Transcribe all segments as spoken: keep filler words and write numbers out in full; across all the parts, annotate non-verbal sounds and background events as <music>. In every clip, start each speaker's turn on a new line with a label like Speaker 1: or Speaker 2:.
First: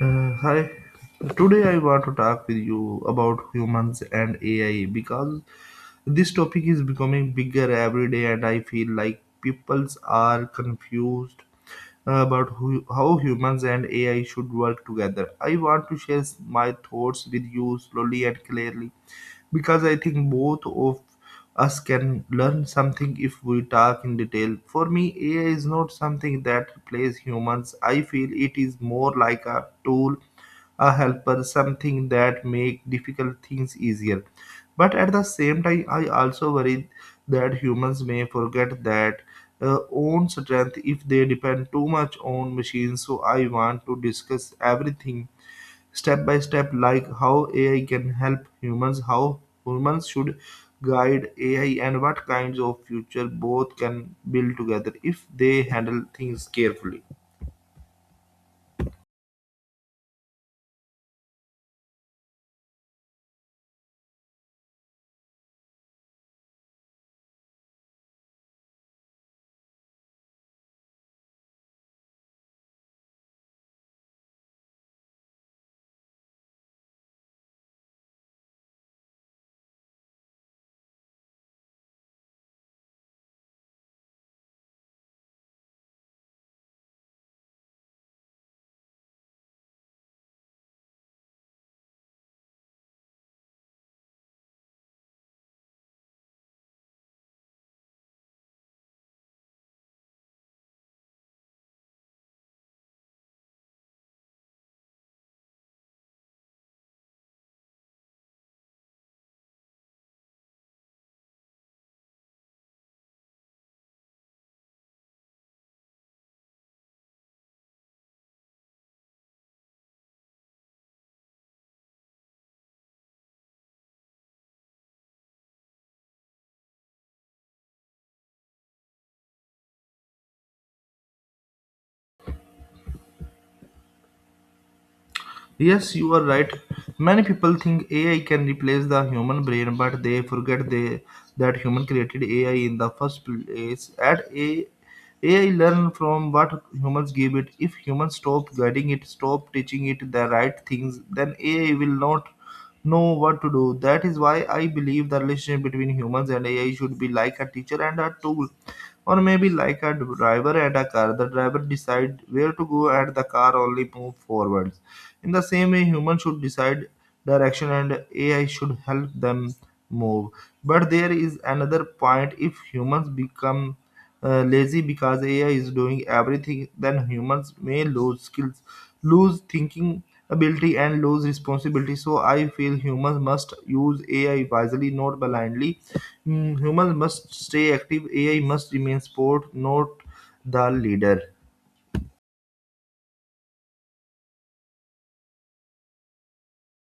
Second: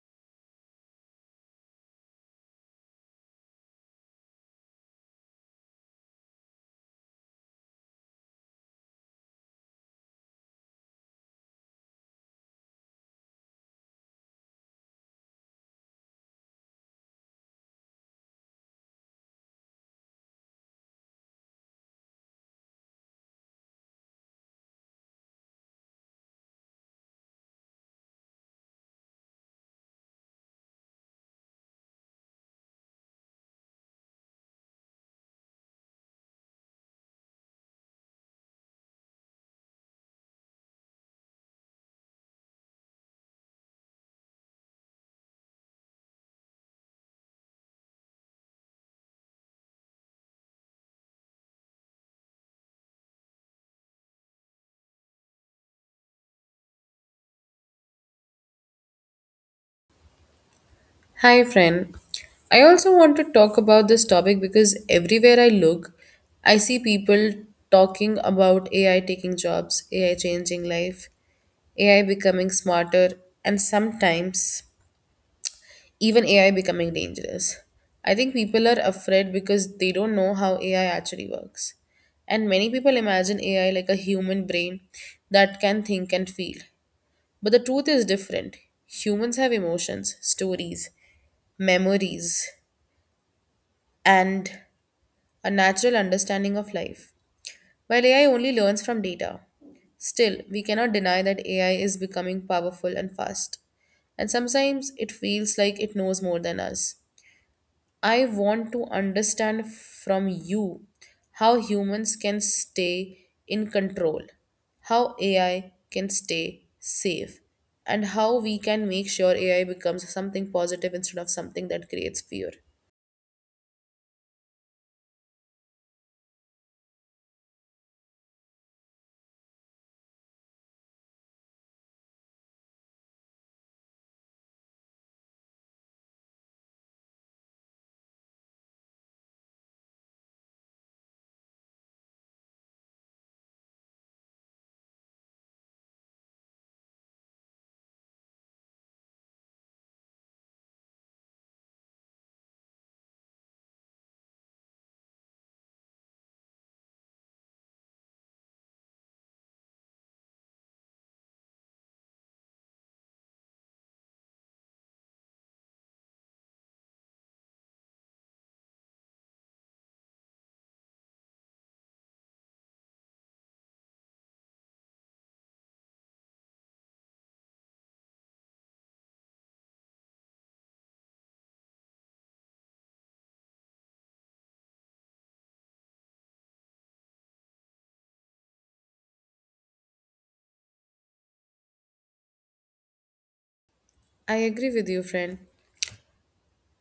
Speaker 1: Uh, hi. Today I want to talk with you about humans and A I because this topic is becoming bigger every day, and I feel like peoples are confused uh, about who, how humans and A I should work together. I want to share s- my thoughts with you slowly and clearly because I think both of us can learn something if we talk in detail. For me, A I is not something that replaces humans. I feel it is more like a tool, a helper, something that make difficult things easier, but at the same time I also worry that humans may forget that uh, own strength if they depend too much on machines. So I want to discuss everything step by step, like how AI can help humans, how humans should guide AI, and what kinds of future both can build together if they handle things carefully.
Speaker 2: Hi, friend. I also want to talk about this topic because everywhere I look, I see people talking about A I taking jobs, A I changing life, A I becoming smarter, and sometimes even A I becoming dangerous. I think people are afraid because they don't know how A I actually works. And many people imagine A I like a human brain that can think and feel. But the truth is different. Humans have emotions, stories, memories, and a natural understanding of life. While A I only learns from data, still, we cannot deny that A I is becoming powerful and fast. And sometimes it feels like it knows more than us. I want to understand from you how humans can stay in control, how A I can stay safe, and how we can make sure A I becomes something positive instead of something that creates fear.
Speaker 1: Yes, you are right. Many people think A I can replace the human brain, but they forget they, that human created A I in the first place. At A, AI learn from what humans give it. If humans stop guiding it, stop teaching it the right things, then A I will not know what to do. That is why I believe the relationship between humans and A I should be like a teacher and a tool, or maybe like a driver and a car. The driver decide where to go and the car only move forwards. In the same way, humans should decide direction and A I should help them move. But there is another point. If humans become uh, lazy because A I is doing everything, then humans may lose skills, lose thinking ability, and lose responsibility. So I feel humans must use A I wisely, not blindly. Mm, humans must stay active, A I must remain support, not the leader.
Speaker 2: I agree with you, friend.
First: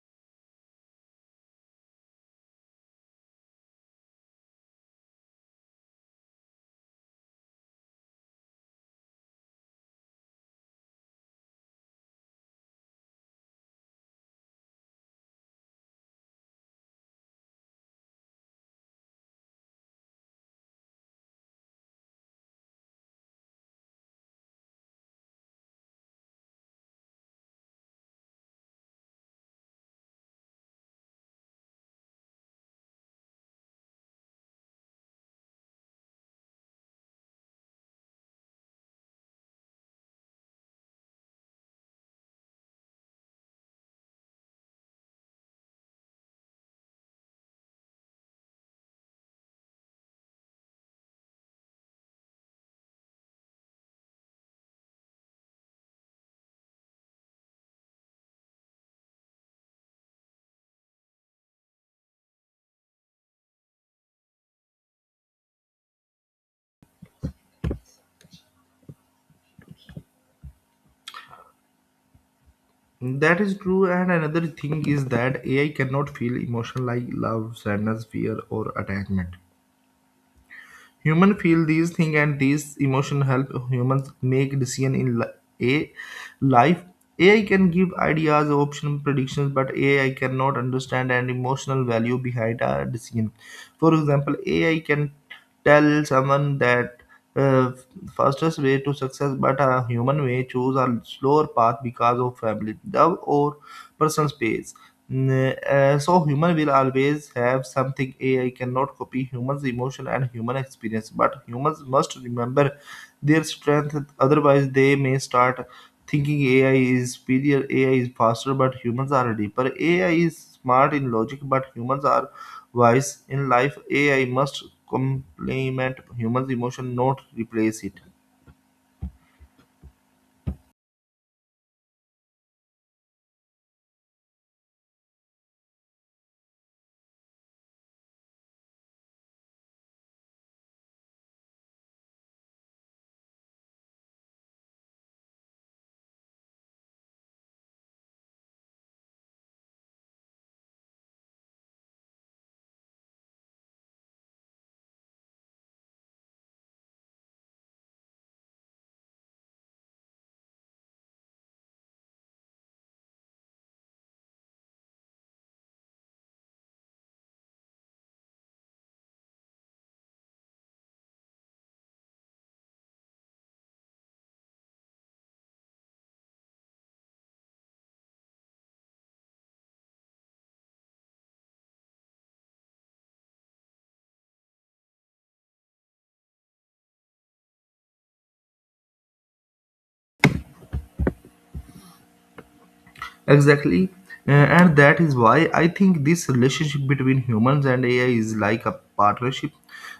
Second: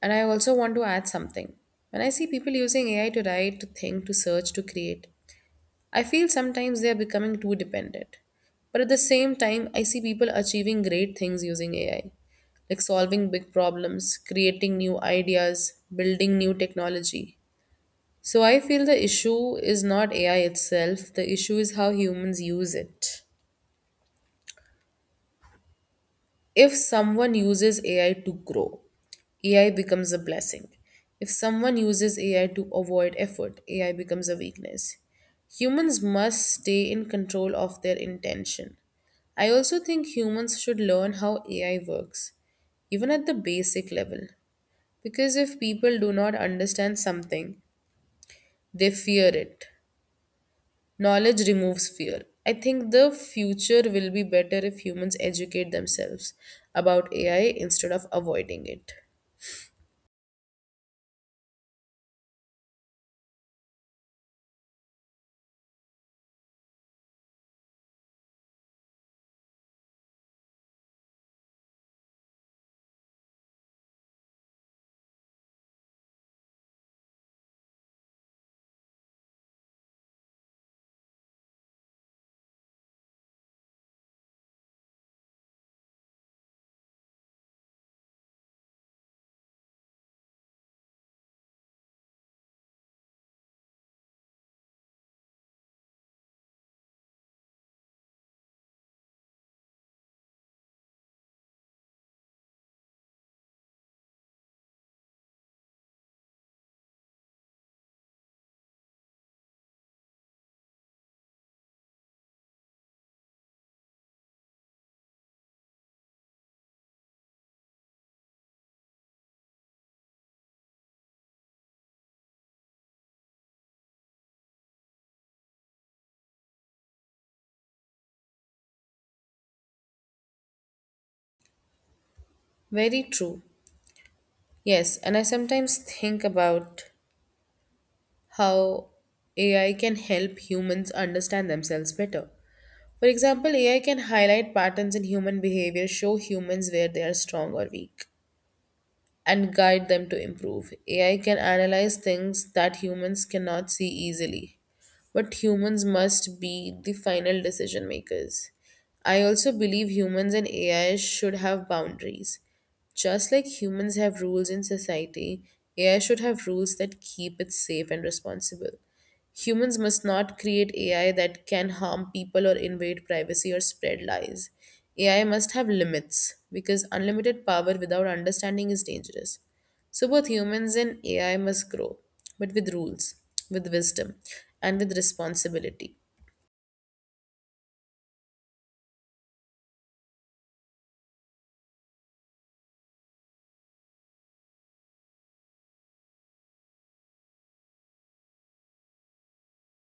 Speaker 2: And I also want to add something. When I see people using A I to write, to think, to search, to create, I feel sometimes they are becoming too dependent. But at the same time, I see people achieving great things using A I, like solving big problems, creating new ideas, building new technology. So I feel the issue is not A I itself, the issue is how humans use it. If someone uses A I to grow, A I becomes a blessing. If someone uses A I to avoid effort, A I becomes a weakness. Humans must stay in control of their intention. I also think humans should learn how A I works, even at the basic level, because if people do not understand something, they fear it. Knowledge removes fear. I think the future will be better if humans educate themselves about A I instead of avoiding it.
Speaker 1: That is true, and another thing is that A I cannot feel emotion like love, sadness, fear, or attachment. Human feel these things, and these emotion help humans make decision in li- a life. A I can give ideas, option, predictions, but A I cannot understand an emotional value behind a decision. For example, A I can tell someone that uh, fastest way to success, but a human may choose a slower path because of family, love, or personal space. Mm, uh, so human will always have something A I cannot copy, humans' emotion and human experience, but humans must remember their strength. Otherwise, they may start thinking A I is superior, A I is faster, but humans are deeper. A I is smart in logic, but humans are wise in life. A I must complement humans' emotion, not replace it.
Speaker 2: Very true. Yes, and I sometimes think about how A I can help humans understand themselves better. For example, A I can highlight patterns in human behavior, show humans where they are strong or weak and guide them to improve. A I can analyze things that humans cannot see easily, but humans must be the final decision makers. I also believe humans and A I should have boundaries. Just like humans have rules in society, A I should have rules that keep it safe and responsible. Humans must not create A I that can harm people or invade privacy or spread lies. A I must have limits because unlimited power without understanding is dangerous. So, both humans and A I must grow, but with rules, with wisdom, and with responsibility.
Speaker 1: Exactly. Uh, and that is why I think this relationship between humans and A I is like a partnership.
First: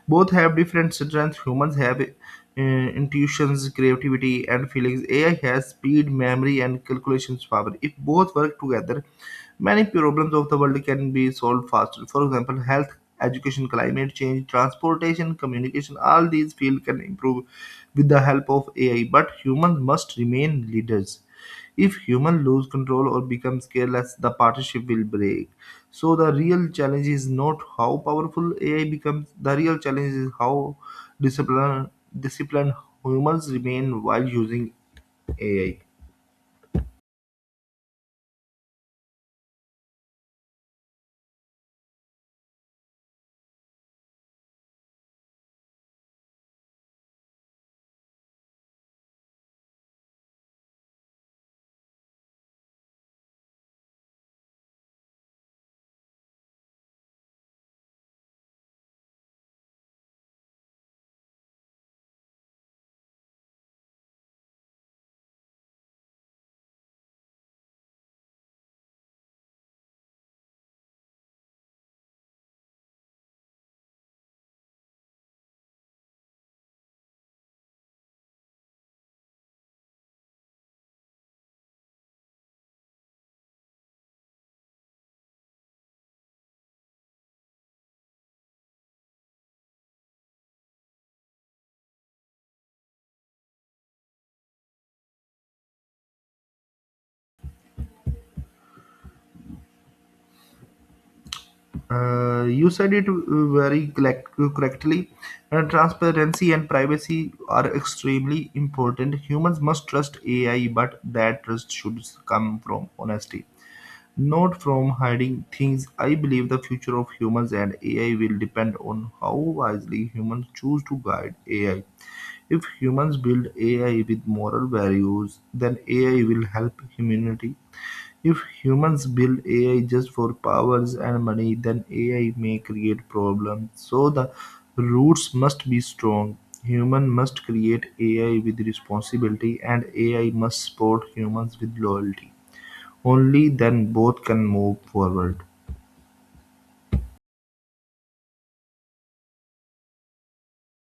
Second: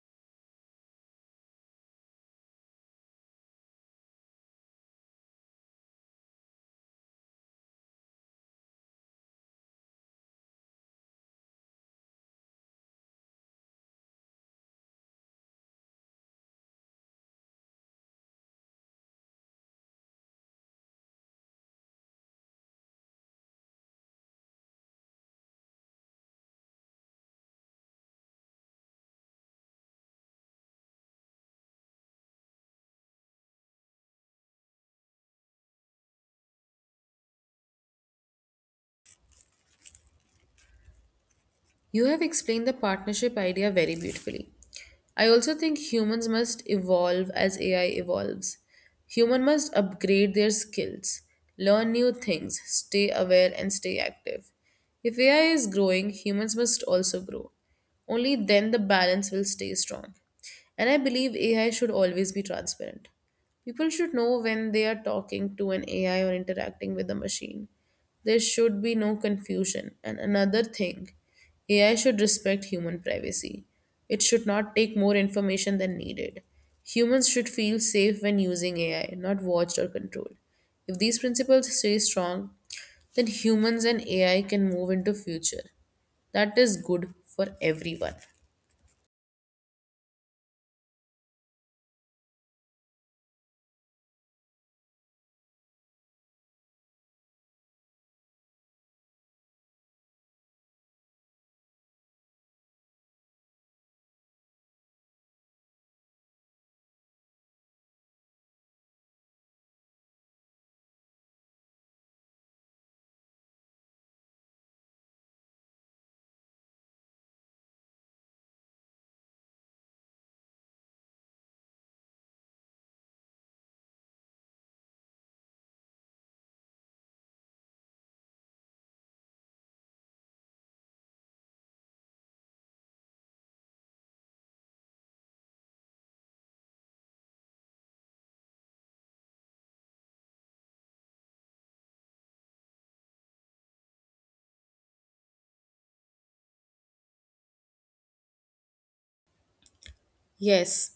Speaker 1: Both have different strengths. Humans have uh, intuitions, creativity, and feelings. A I has speed, memory, and calculations power. If both work together, many problems of the world can be solved faster. For example, health, education, climate change, transportation, communication, all these fields can improve with the help of A I. But humans must remain leaders. If human lose control or becomes careless, the partnership will break. So the real challenge is not how powerful A I becomes. The real challenge is how disciplined disciplined humans remain while using A I.
Speaker 2: You have explained the partnership idea very beautifully. I also think humans must evolve as A I evolves. Human must upgrade their skills, learn new things, stay aware and stay active. If A I is growing, humans must also grow. Only then the balance will stay strong. And I believe A I should always be transparent. People should know when they are talking to an A I or interacting with a machine. There should be no confusion. And another thing, A I should respect human privacy. It should not take more information than needed. Humans should feel safe when using A I, not watched or controlled. If these principles stay strong, then humans and A I can move into future. That is good for everyone.
Speaker 1: Uh, you said it uh, very collect- correctly. Uh, transparency and privacy are extremely important. Humans must trust A I, but that trust should come from honesty, not from hiding things. I believe the future of humans and A I will depend on how wisely humans choose to guide A I. If humans build A I with moral values, then A I will help humanity. If humans build A I just for powers and money, then A I may create problems. So the roots must be strong. Human must create A I with responsibility and A I must support humans with loyalty. Only then both can move forward.
Speaker 2: Yes,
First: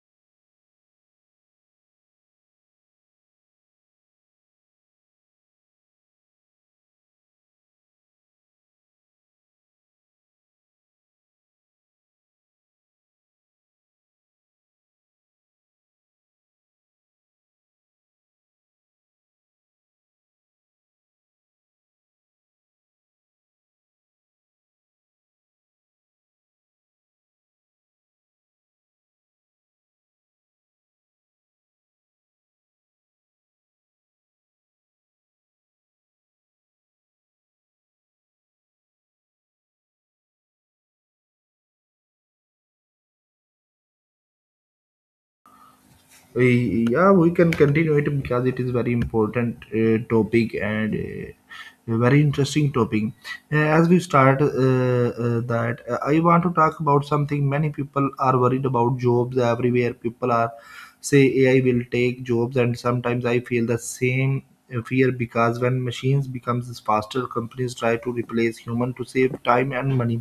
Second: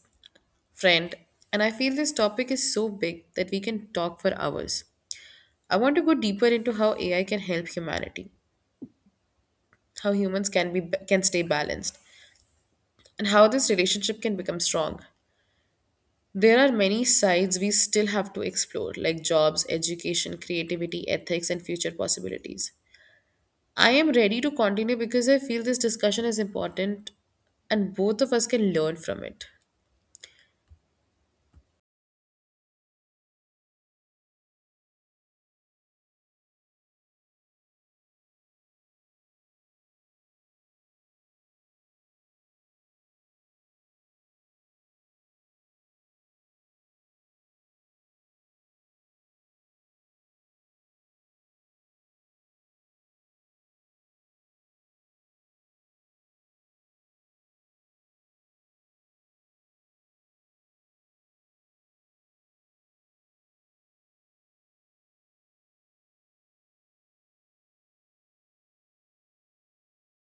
Speaker 2: friend. And I feel this topic is so big that we can talk for hours. I want to go deeper into how A I can help humanity, how humans can be can stay balanced, and how this relationship can become strong. There are many sides we still have to explore, like jobs, education, creativity, ethics, and future possibilities. I am ready to continue because I feel this discussion is important and both of us can learn from it.
Speaker 1: We- yeah we can continue it because it is very important uh, topic and uh, a very interesting topic. Uh, as we start uh, uh, that uh, I want to talk about something many people are worried about. Jobs, everywhere people are say AI will take jobs, and sometimes I feel the same uh, fear, because when machines becomes faster, companies try to replace human to save time and money.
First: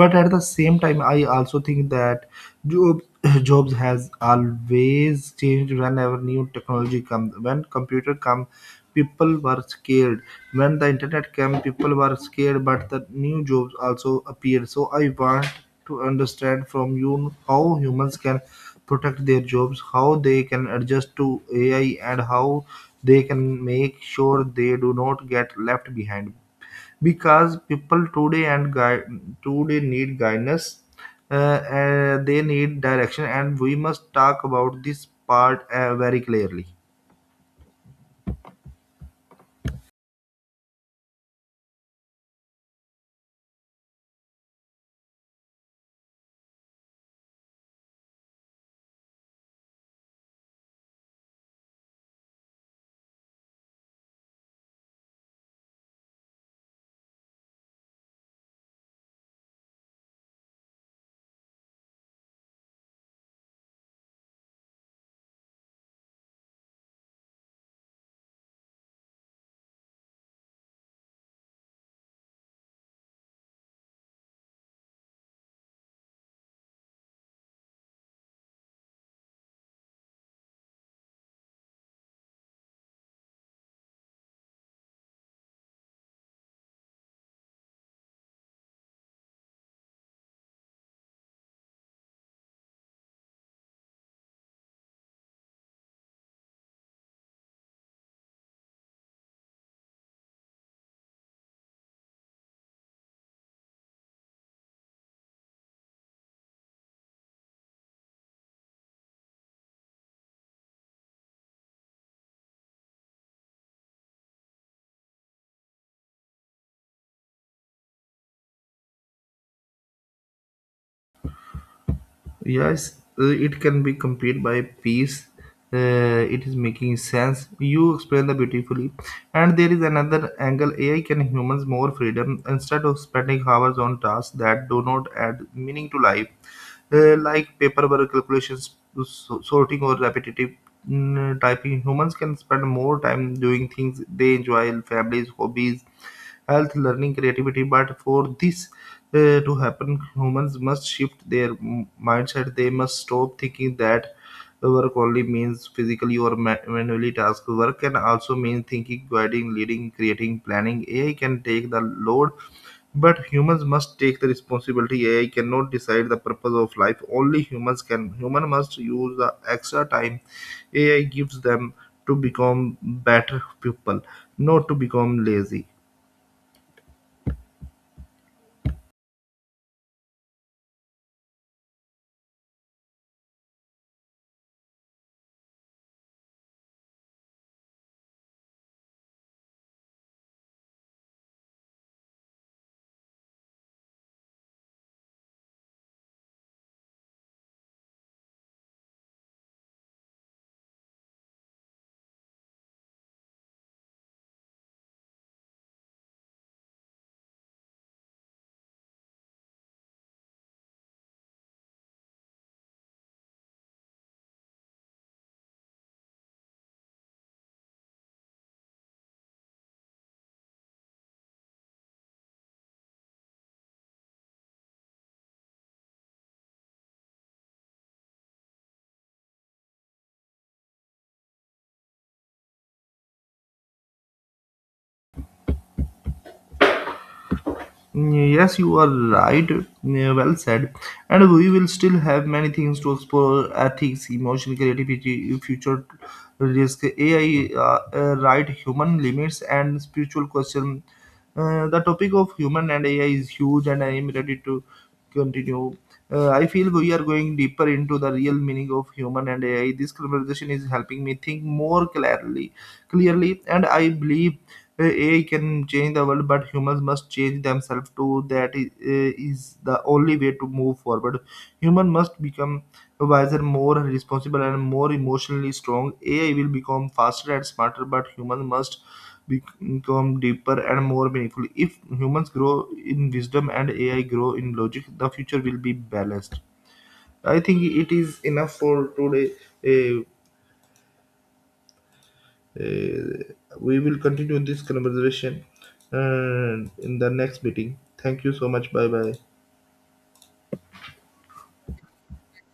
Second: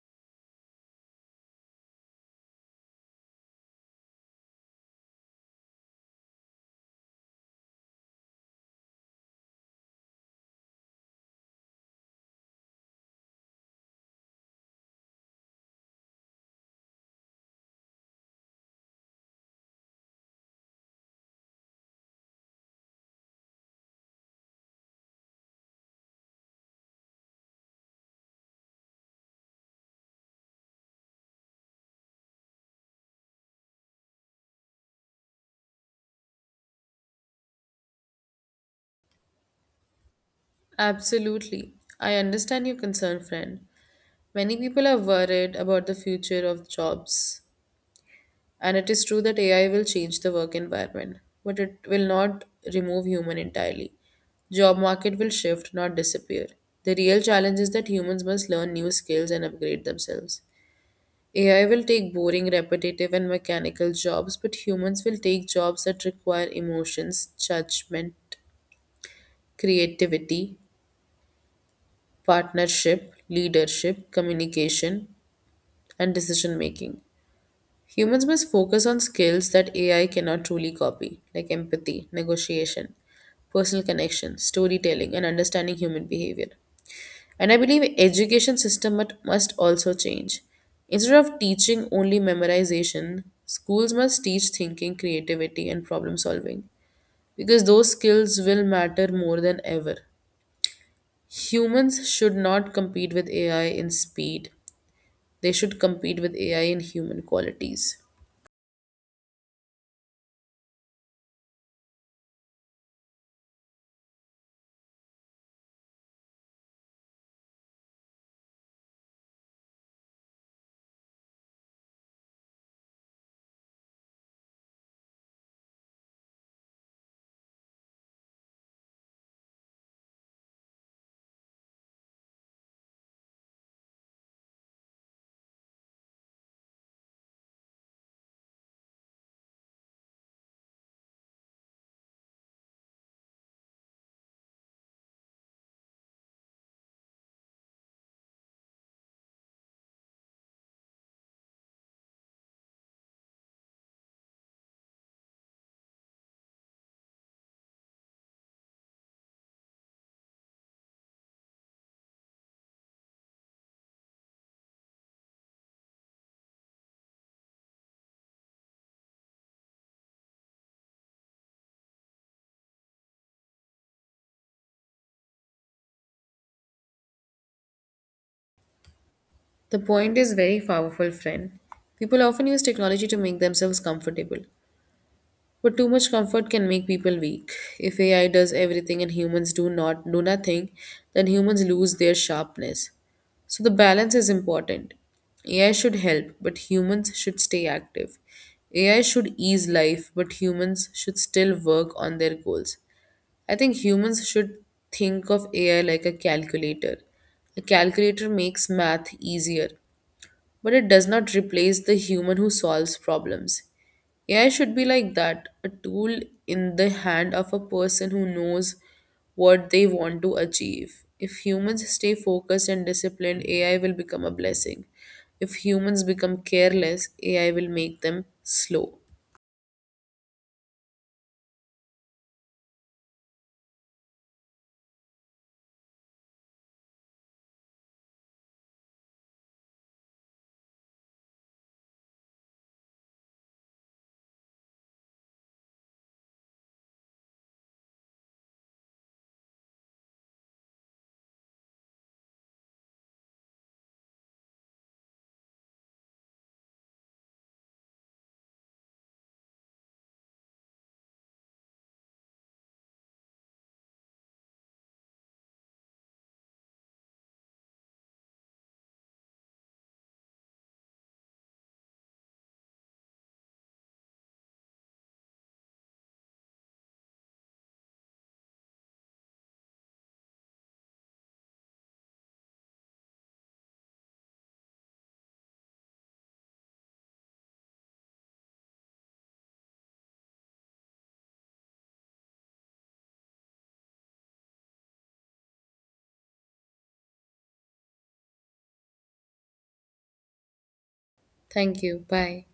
Speaker 1: But at the same time I also think that jobs <clears throat> jobs has always changed whenever new technology comes. When computer come, people were scared. When the internet came, people were scared. But the new jobs also appeared. So I want to understand from you how humans can protect their jobs, how they can adjust to A I, and how they can make sure they do not get left behind, because people today and guide today need guidance. Uh, uh, they need direction, and we must talk about this part uh, very clearly.
Speaker 2: Absolutely. I understand your concern, friend. Many people are worried about the future of jobs. And it is true that A I will change the work environment, but it will not remove human entirely. Job market will shift, not disappear. The real challenge is that humans must learn new skills and upgrade themselves. A I will take boring, repetitive, and mechanical jobs, but humans will take jobs that require emotions, judgment, creativity, partnership, leadership, communication, and decision making. Humans must focus on skills that A I cannot truly copy, like empathy, negotiation, personal connection, storytelling, and understanding human behavior. And I believe education system mut- must also change. Instead of teaching only memorization, schools must teach thinking, creativity, and problem solving because those skills will matter more than ever. Humans should not compete with A I in speed. They should compete with A I in human qualities.
Speaker 1: Yes, uh, it can be complete by piece. Uh, it is making sense. You explain that beautifully. And there is another angle. A I can humans more freedom instead of spending hours on tasks that do not add meaning to life, uh, like paperwork, calculations, so- sorting, or repetitive mm, typing. Humans can spend more time doing things they enjoy, families, hobbies, health, learning, creativity. But for this uh, to happen, humans must shift their m- mindset. They must stop thinking that work only means physically or ma- manually task. Work can also mean thinking, guiding, leading, creating, planning. A I can take the load, but humans must take the responsibility. AI cannot decide the purpose of life, only humans can. Human must use the extra time AI gives them to become better people, not to become lazy.
Speaker 2: The point is very powerful, friend. People often use technology to make themselves comfortable, but too much comfort can make people weak. If A I does everything and humans do not do nothing, then humans lose their sharpness. So the balance is important. A I should help, but humans should stay active. A I should ease life, but humans should still work on their goals. I think humans should think of A I like a calculator. A calculator makes math easier, but it does not replace the human who solves problems. A I should be like that a tool in the hand of a person who knows what they want to achieve. If humans stay focused and disciplined, A I will become a blessing. If humans become careless, A I will make them slow.
Speaker 1: Yes, you are right. Yeah, well said. And we will still have many things to explore, ethics, emotion, creativity, future risk, A I, uh, uh, right, human limits, and spiritual question. Uh, the topic of human and A I is huge, and I am ready to continue. Uh, I feel we are going deeper into the real meaning of human and A I. This conversation is helping me think more clearly, clearly, and I believe uh, A I can change the world, but humans must change themselves too. That is, uh, is the only way to move forward. Human must become wiser, more responsible, and more emotionally strong. A I will become faster and smarter, but human must become deeper and more meaningful. If humans grow in wisdom and A I grow in logic, the future will be balanced. I think it is enough for today. Uh, uh, we will continue this conversation uh, in the next meeting. Thank you so much. Bye bye.
Speaker 2: Thank you. Bye.